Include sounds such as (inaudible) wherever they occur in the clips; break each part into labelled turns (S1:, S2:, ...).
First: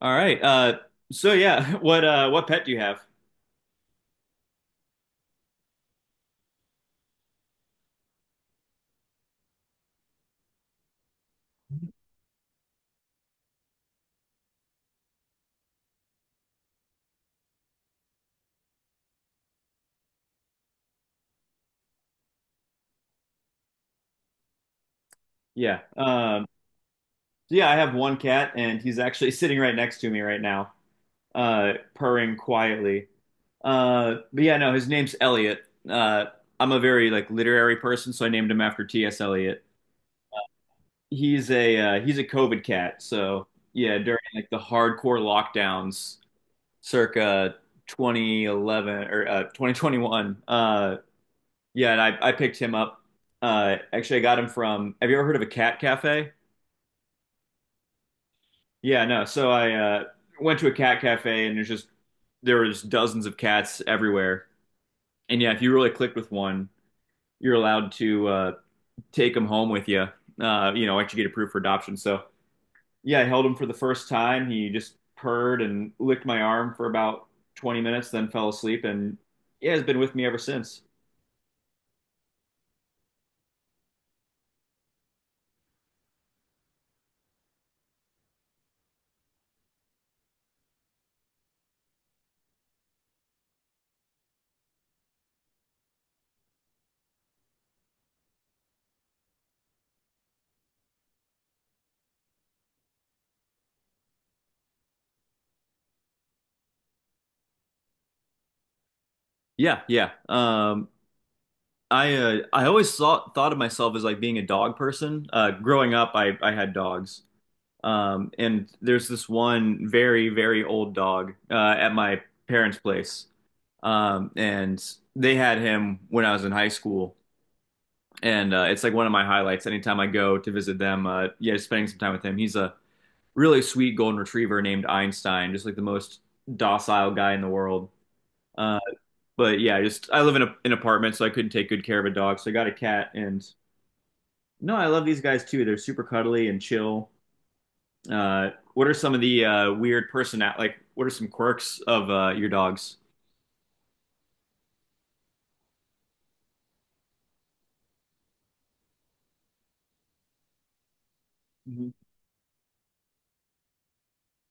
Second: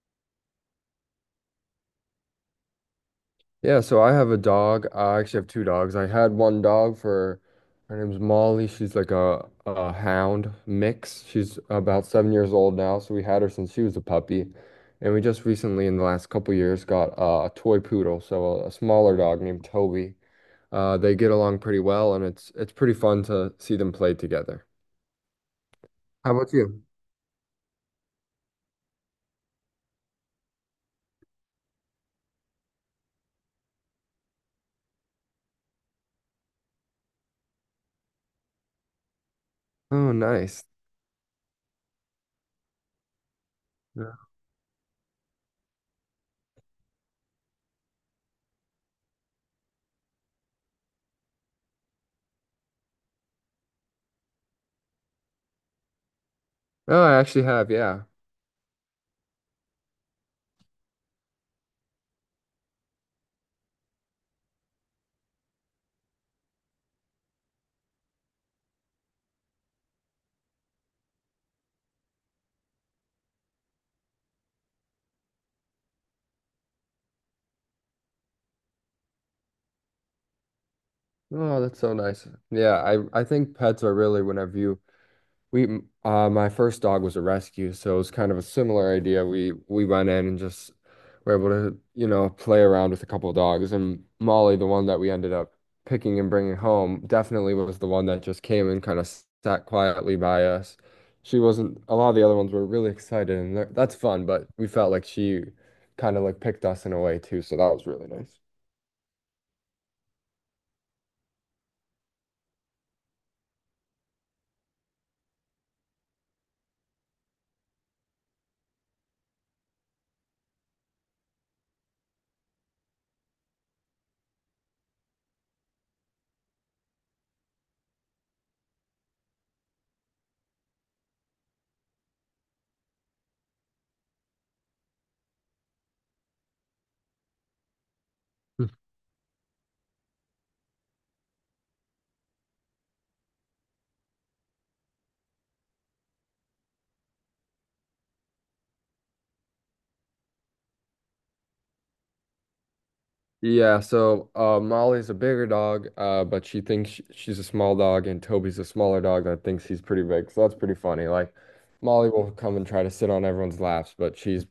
S1: All right. So (laughs) what pet do you have?
S2: Yeah, so I have a dog. I actually have two dogs. I had one dog for Her name's Molly. She's like a hound mix. She's about 7 years old now, so we had her since she was a puppy. And we just recently, in the last couple years, got a toy poodle, so a smaller dog named Toby. They get along pretty well, and it's pretty fun to see them play together.
S1: Yeah.
S2: How about you?
S1: I have one cat, and he's actually (laughs) sitting right next to me right now, purring quietly. But no, his name's Elliot. Uh, I'm a very like literary person, so I named him after T.S. Eliot.
S2: Oh, nice.
S1: He's a COVID cat, so yeah, during
S2: Yeah.
S1: like the hardcore lockdowns, circa 2011, or 2021. I picked him up. Actually, I got him from. Have you ever heard of a cat cafe?
S2: Oh, I actually have, yeah.
S1: Yeah, no. So I went to a cat cafe, and there's just there was dozens of cats everywhere. And yeah, if you really clicked with one, you're allowed to take him home with you. You know, once you get approved for adoption. So yeah, I held him for the first time. He just purred and licked my arm for about 20 minutes, then fell asleep, and yeah, has been with me ever since.
S2: Oh, that's so nice. Yeah, I think pets are really whenever you— my first dog was a rescue, so it was kind of a similar idea. We went in and just were able to, you know, play around with a couple of dogs. And Molly, the one that we ended up picking and bringing home, definitely was the one that just came and kind of sat quietly by us. She wasn't— a lot of the other ones were really excited, and that's fun, but we felt like she kind of like picked us in a way too, so that was really nice.
S1: Yeah, yeah. I always thought of myself as like being a dog person. Growing up, I had dogs, and there's this one very old dog at my parents' place, and they had him when I was in high school, and it's like one of my highlights. Anytime I go to visit them, yeah, just spending some time with him. He's a really sweet golden retriever named Einstein, just like the most docile guy in the world. Uh, but yeah, just I live in an apartment, so I couldn't take good care of a dog, so I got a cat and. No, I love these guys too. They're super cuddly and chill. What are some of the weird personality? Like? What are some quirks of your dogs?
S2: Yeah, so Molly's a bigger dog, but she thinks she's a small dog, and Toby's a smaller dog that thinks he's pretty big. So that's pretty funny. Like
S1: Mhm.
S2: Molly will come and try to sit on everyone's laps, but she's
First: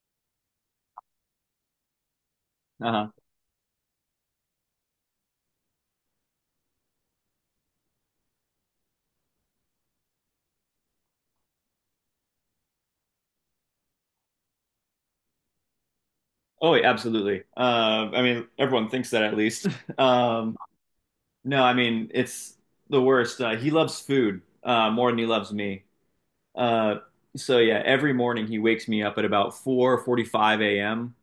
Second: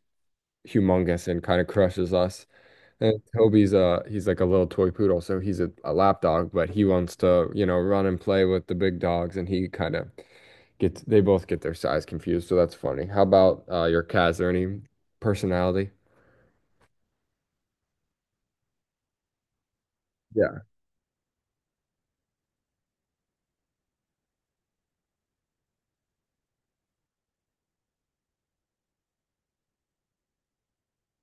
S2: humongous and kind of crushes us.
S1: Uh-huh.
S2: And Toby's uh, he's like a little toy poodle, so he's a lap dog, but he wants to, you know, run and play with the big dogs, and he kind of gets— they both get their size confused. So that's funny. How about your cat? Is there any personality?
S1: Oh, yeah, absolutely. I mean, everyone thinks that at least. (laughs) Um,
S2: Yeah,
S1: no, I mean, it's the worst. He loves food more than he loves me. Uh, so yeah, every morning he wakes me up at about 4:45 a.m.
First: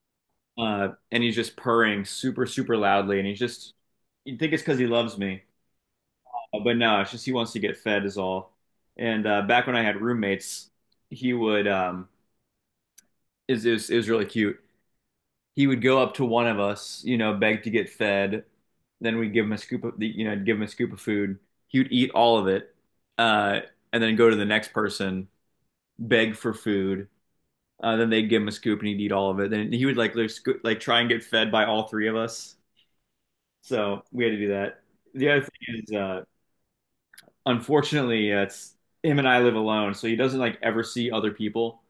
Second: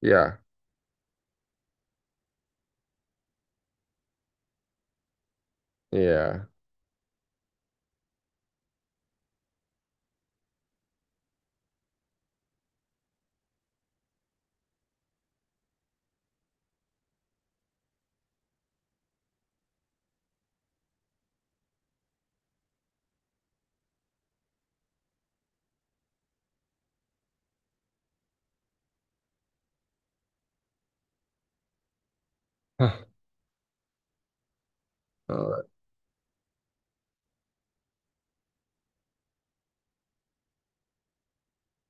S2: yeah,
S1: And he's just purring super, super loudly, and he's just you'd think it's because he loves me.
S2: yeah.
S1: But no, it's just he wants to get fed is all. And back when I had roommates, he would is really cute. He would go up to one of us, you know, beg to get fed. Then we'd give him a scoop of the, you know, give him a scoop of food. He would eat all of it, uh, and then go to the next person, beg for food. Then they'd give him a scoop, and he'd eat all of it. Then he would like try and get fed by all three of us.
S2: (laughs)
S1: So we had to do that. The other thing
S2: Uh,
S1: is, unfortunately, it's him and I live alone, so he doesn't like ever see other people.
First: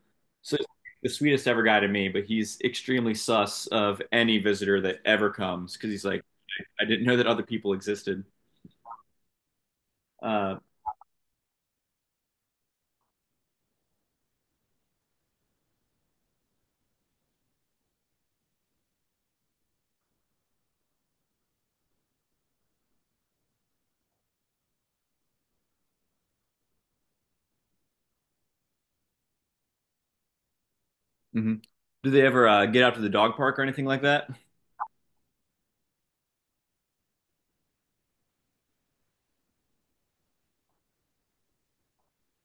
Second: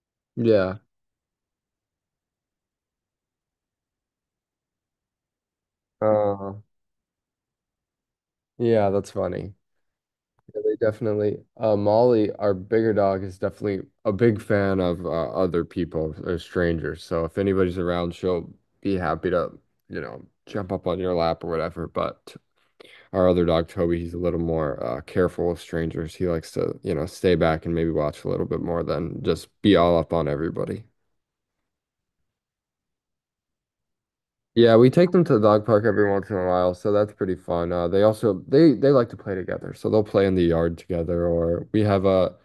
S1: So he's
S2: yeah.
S1: the sweetest ever guy to me, but he's extremely sus of any visitor that ever comes because he's like,
S2: Uh,
S1: I didn't know that other people existed.
S2: yeah, that's funny.
S1: Uh,
S2: Yeah, they definitely. Molly, our bigger dog, is definitely a big fan of other people or strangers. So if anybody's around, she'll be happy to, you know, jump up on your lap or whatever. But our other dog, Toby, he's a little more careful with strangers. He likes to, you know, stay back and maybe watch a little bit more than just be all up on everybody.
S1: mhm. Do they ever get out to the dog park or anything like that?
S2: Yeah, we take them to the dog park every once in a while, so that's pretty fun. They also they like to play together, so they'll play in the yard together, or we have a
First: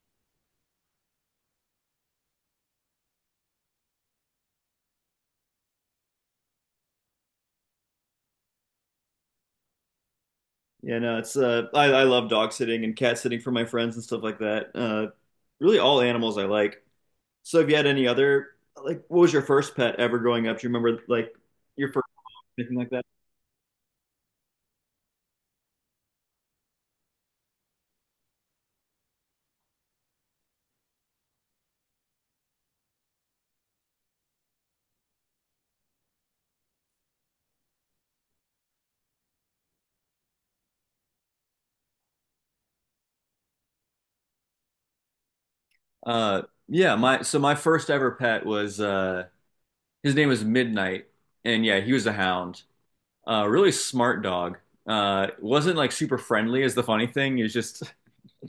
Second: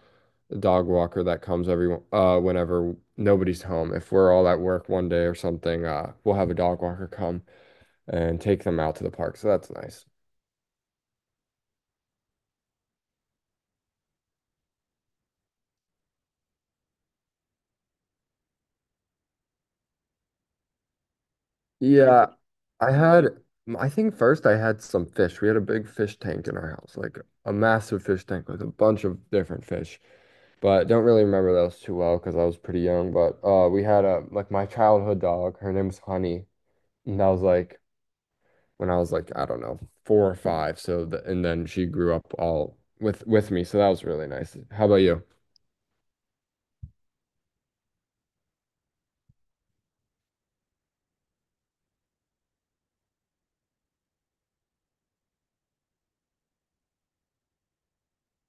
S2: dog walker that comes every— uh, whenever nobody's home. If we're all at work one day or something, we'll have a dog walker come and take them out to the park, so that's nice.
S1: Yeah, no, it's I love dog sitting and cat sitting for my friends and stuff like that. Really, all animals I like. So, have you had any other like, what was your first pet ever growing up? Do you remember like your first
S2: Yeah,
S1: anything like
S2: I
S1: that?
S2: had I think first I had some fish. We had a big fish tank in our house, like a massive fish tank with a bunch of different fish. But don't really remember those too well because I was pretty young. But we had a— like my childhood dog. Her name was Honey, and that was like when I was like I don't know 4 or 5. So the— and then she grew up all with me. So that was really nice. How about you?
S1: Uh, yeah, my first ever pet was his name was Midnight, and yeah, he was a hound. Really smart dog. Wasn't like super friendly is the funny thing. He was just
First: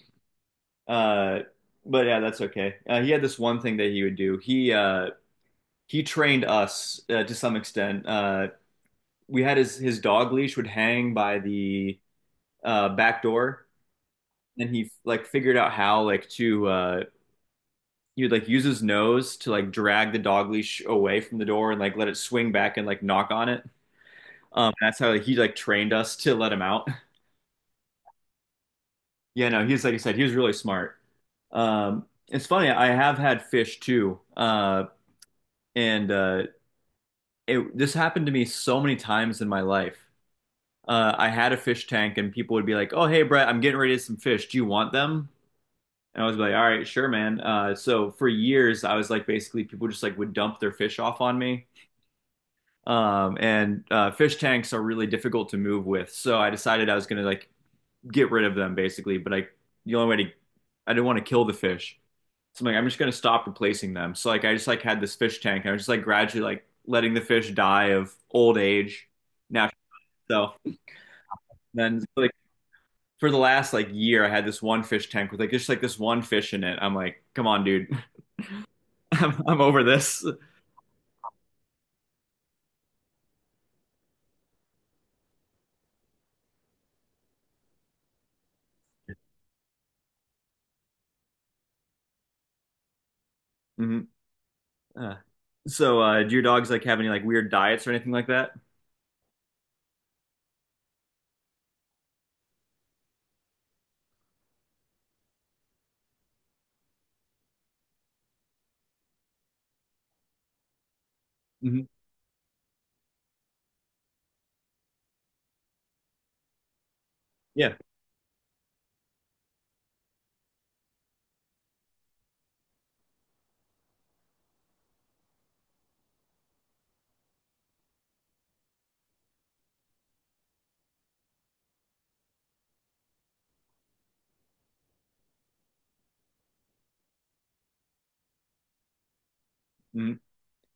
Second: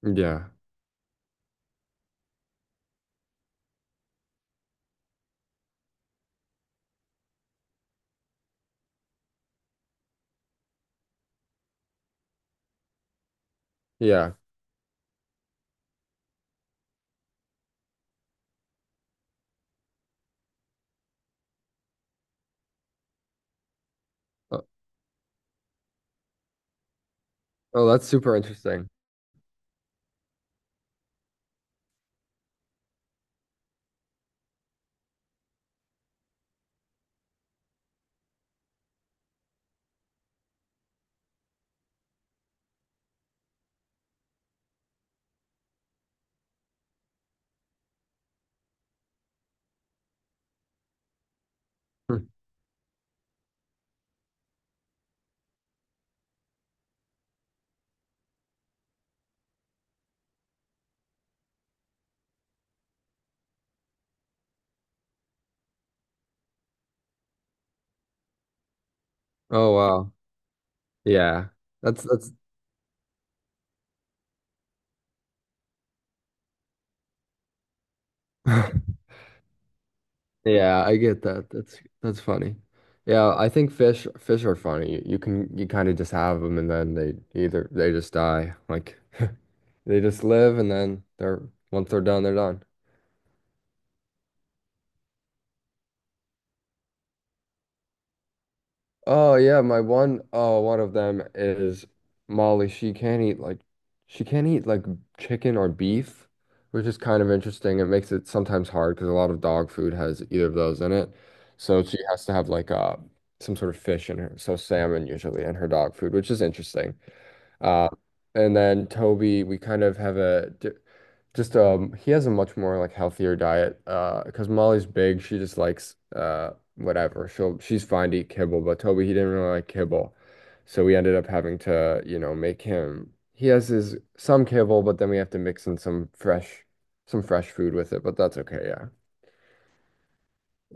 S2: Yeah,
S1: (laughs) uh, but yeah, that's okay. He had this one thing that he would do. He trained us to some extent. We had his dog leash would hang by the back door,
S2: yeah.
S1: and he like figured out how like to he would like use his nose to like drag the dog leash away from the door and like let it swing back and like knock on it.
S2: Oh,
S1: That's how he like trained us to let him out. (laughs)
S2: oh, that's super interesting.
S1: Yeah, no, he's like I said, he was really smart. Um, it's funny, I have had fish too, and it, this happened to me so many times in my life. I had a fish tank, and people would be like, "Oh, hey, Brett, I'm getting ready to get some fish. Do you want them?" And I was like, "All right, sure, man." So for years, I was like, basically, people just like would dump their fish off on me.
S2: (laughs)
S1: And fish tanks are really difficult to move with. So I decided I was gonna like get rid of them basically, but I the only way to I didn't want to kill the fish. So I'm like, I'm just gonna stop replacing them. So like I just like had this fish tank. I was just like gradually like letting the fish die of old age,
S2: Oh
S1: natural
S2: wow,
S1: stuff.
S2: yeah.
S1: Then
S2: That's
S1: like
S2: that's.
S1: for the last like year, I had this one fish tank with like just like this one fish in it. I'm like, come on, dude,
S2: (laughs)
S1: (laughs) I'm over this.
S2: Yeah, I get that. That's funny. Yeah, I think fish are funny. You can— you kind of just have them and then they— either they just die. Like (laughs) they just live and then they're— once they're done, they're done.
S1: Hmm. Uh, so do your dogs like have any like weird diets or anything like that?
S2: Oh yeah, my one oh one of them is Molly. She can't eat like chicken or beef, which is kind of interesting. It makes it sometimes hard because a lot of dog food has either of those in it. So
S1: Hmm.
S2: she has to have like some sort of fish in her, so salmon usually in her dog food, which is interesting.
S1: Yeah.
S2: Uh, and then Toby, we kind of have just he has a much more like healthier diet. Because Molly's big, she just likes uh, whatever. She'll— she's fine to eat kibble, but Toby he didn't really like kibble, so we ended up having to you know make him. He has his— some kibble, but then we have to mix in some fresh food with it. But that's okay. Yeah,
S1: Mhm.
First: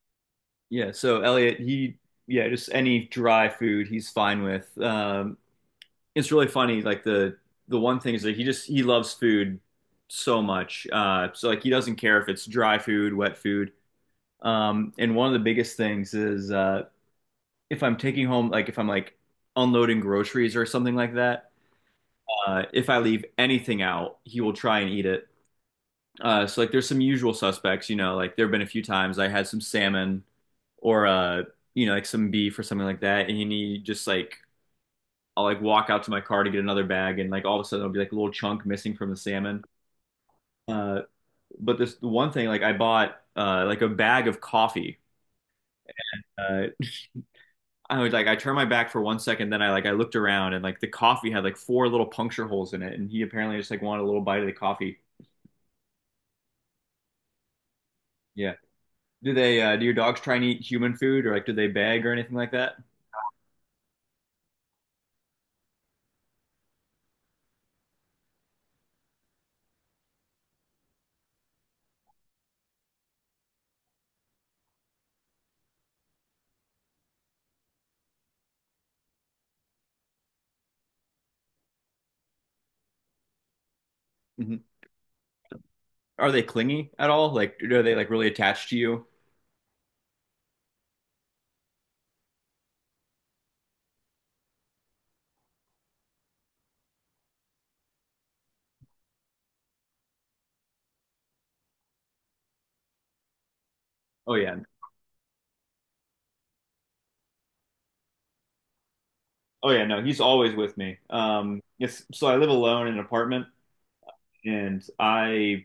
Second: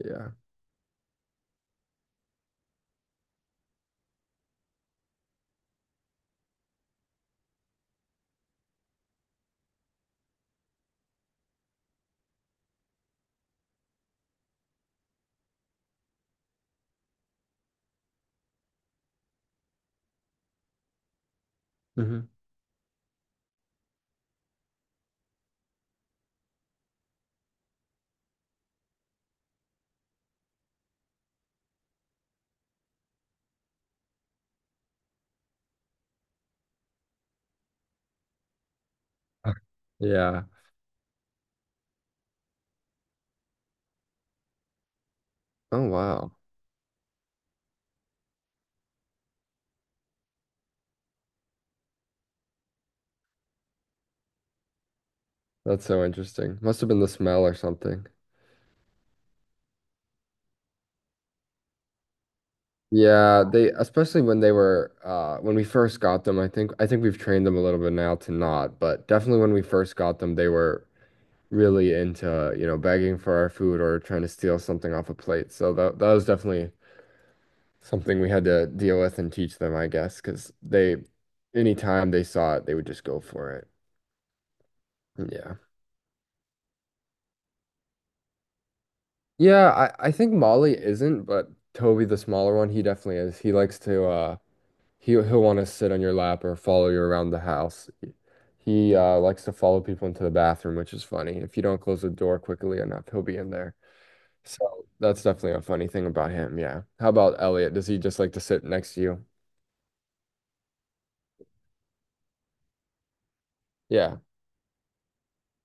S2: yeah,
S1: Yeah, so Elliot, he yeah, just any dry food he's fine with. It's really funny. Like the one thing is that he just he loves food so much. So like he doesn't care if it's dry food, wet food. And one of the biggest things is if I'm taking home like if I'm like unloading groceries or something like that,
S2: hmm.
S1: if I leave anything out, he will try and eat it. So like there's some usual suspects, you know, like there have been a few times I had some salmon or you know, like some beef or something like that, and you need just like I'll like walk out to my car to get another bag, and like all of a sudden there'll be like a little chunk missing from the salmon.
S2: (laughs) Yeah.
S1: Uh, but this the one thing, like I bought like a bag of coffee.
S2: Oh wow,
S1: Uh, I was like I turned my back for 1 second, then I looked around and like the coffee had like four little puncture holes in it, and he apparently just like wanted a little bite of the coffee.
S2: that's so interesting. Must have been the smell or something.
S1: Yeah. Do they do your dogs try and eat human food or like do they beg or anything like that?
S2: Yeah, they especially when they were uh, when we first got them, I think we've trained them a little bit now to not, but definitely when we first got them, they were really into, you know, begging for our food or trying to steal something off a plate. So that that was definitely something we had to deal with and teach them, I guess, because they— anytime they saw it, they would just go for it.
S1: Mhm.
S2: Yeah.
S1: Are they clingy at all? Like, are they like really attached to you?
S2: Yeah, I think Molly isn't, but Toby, the smaller one, he definitely is. He likes to uh, he'll want to sit on your lap or follow you around the house. He likes to follow people into the bathroom, which is funny. If you don't close the door quickly enough, he'll be in there.
S1: Oh yeah.
S2: So that's definitely a funny thing about him. Yeah. How about Elliot? Does he just like to sit next to you?
S1: Oh yeah, no, he's always with me. Um, it's so I live alone in an apartment
S2: Yeah.
S1: and I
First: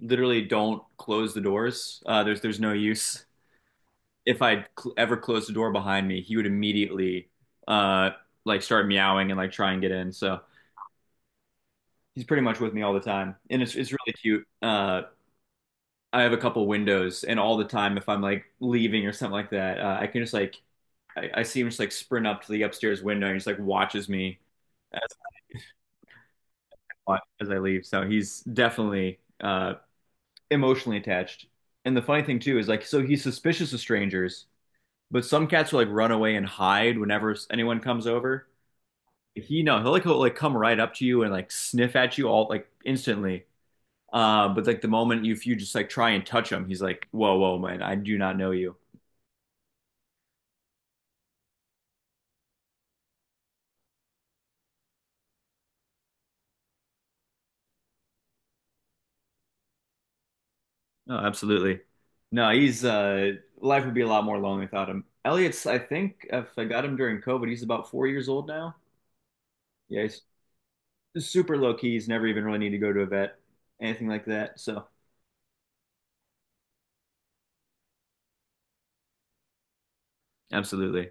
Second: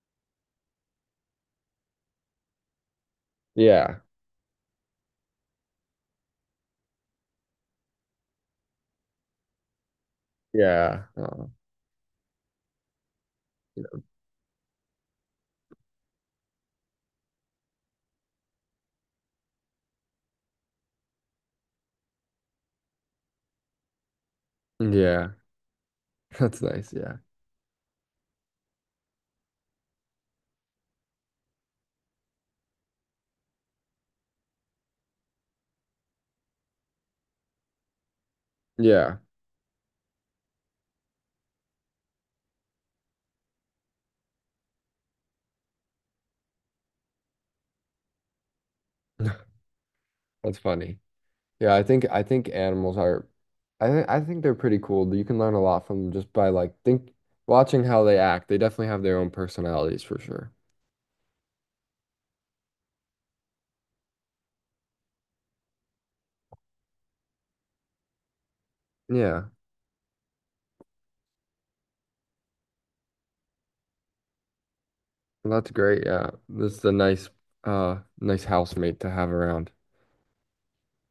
S1: literally don't close the doors. Uh, there's no use.
S2: Yeah.
S1: If I ever closed the door behind me, he would immediately uh like start meowing and like try and get in. So
S2: Yeah. Oh,
S1: he's pretty much with me all the time. And it's
S2: yeah.
S1: really cute. Uh, I have a couple windows and all the time if I'm like leaving or something like that, I can just like I see him just like sprint up to the upstairs window and he just like watches me as
S2: Yeah. (laughs) That's nice. Yeah.
S1: I, as I leave. So he's definitely emotionally attached. And the funny thing too is like, so he's suspicious of strangers, but some cats will like run away and hide whenever anyone comes over.
S2: Yeah.
S1: He no, he'll like like come right up to you and like sniff at you all like instantly. But like the moment you if you just like try and touch him, he's like, whoa, whoa, man, I do not know you.
S2: (laughs) That's funny. Yeah, I think animals are— I think they're pretty cool. You can learn a lot from them just by like think watching how they act. They definitely have their own personalities for sure.
S1: No, absolutely. No, he's life would be a lot more lonely without him. Elliot's, I think, if I got him during COVID, he's about 4 years old now.
S2: Yeah.
S1: Yeah, he's super low key. He's never even really need to go to a vet, anything like that. So,
S2: Well, that's great. Yeah. This is a nice nice housemate to have around.
S1: absolutely.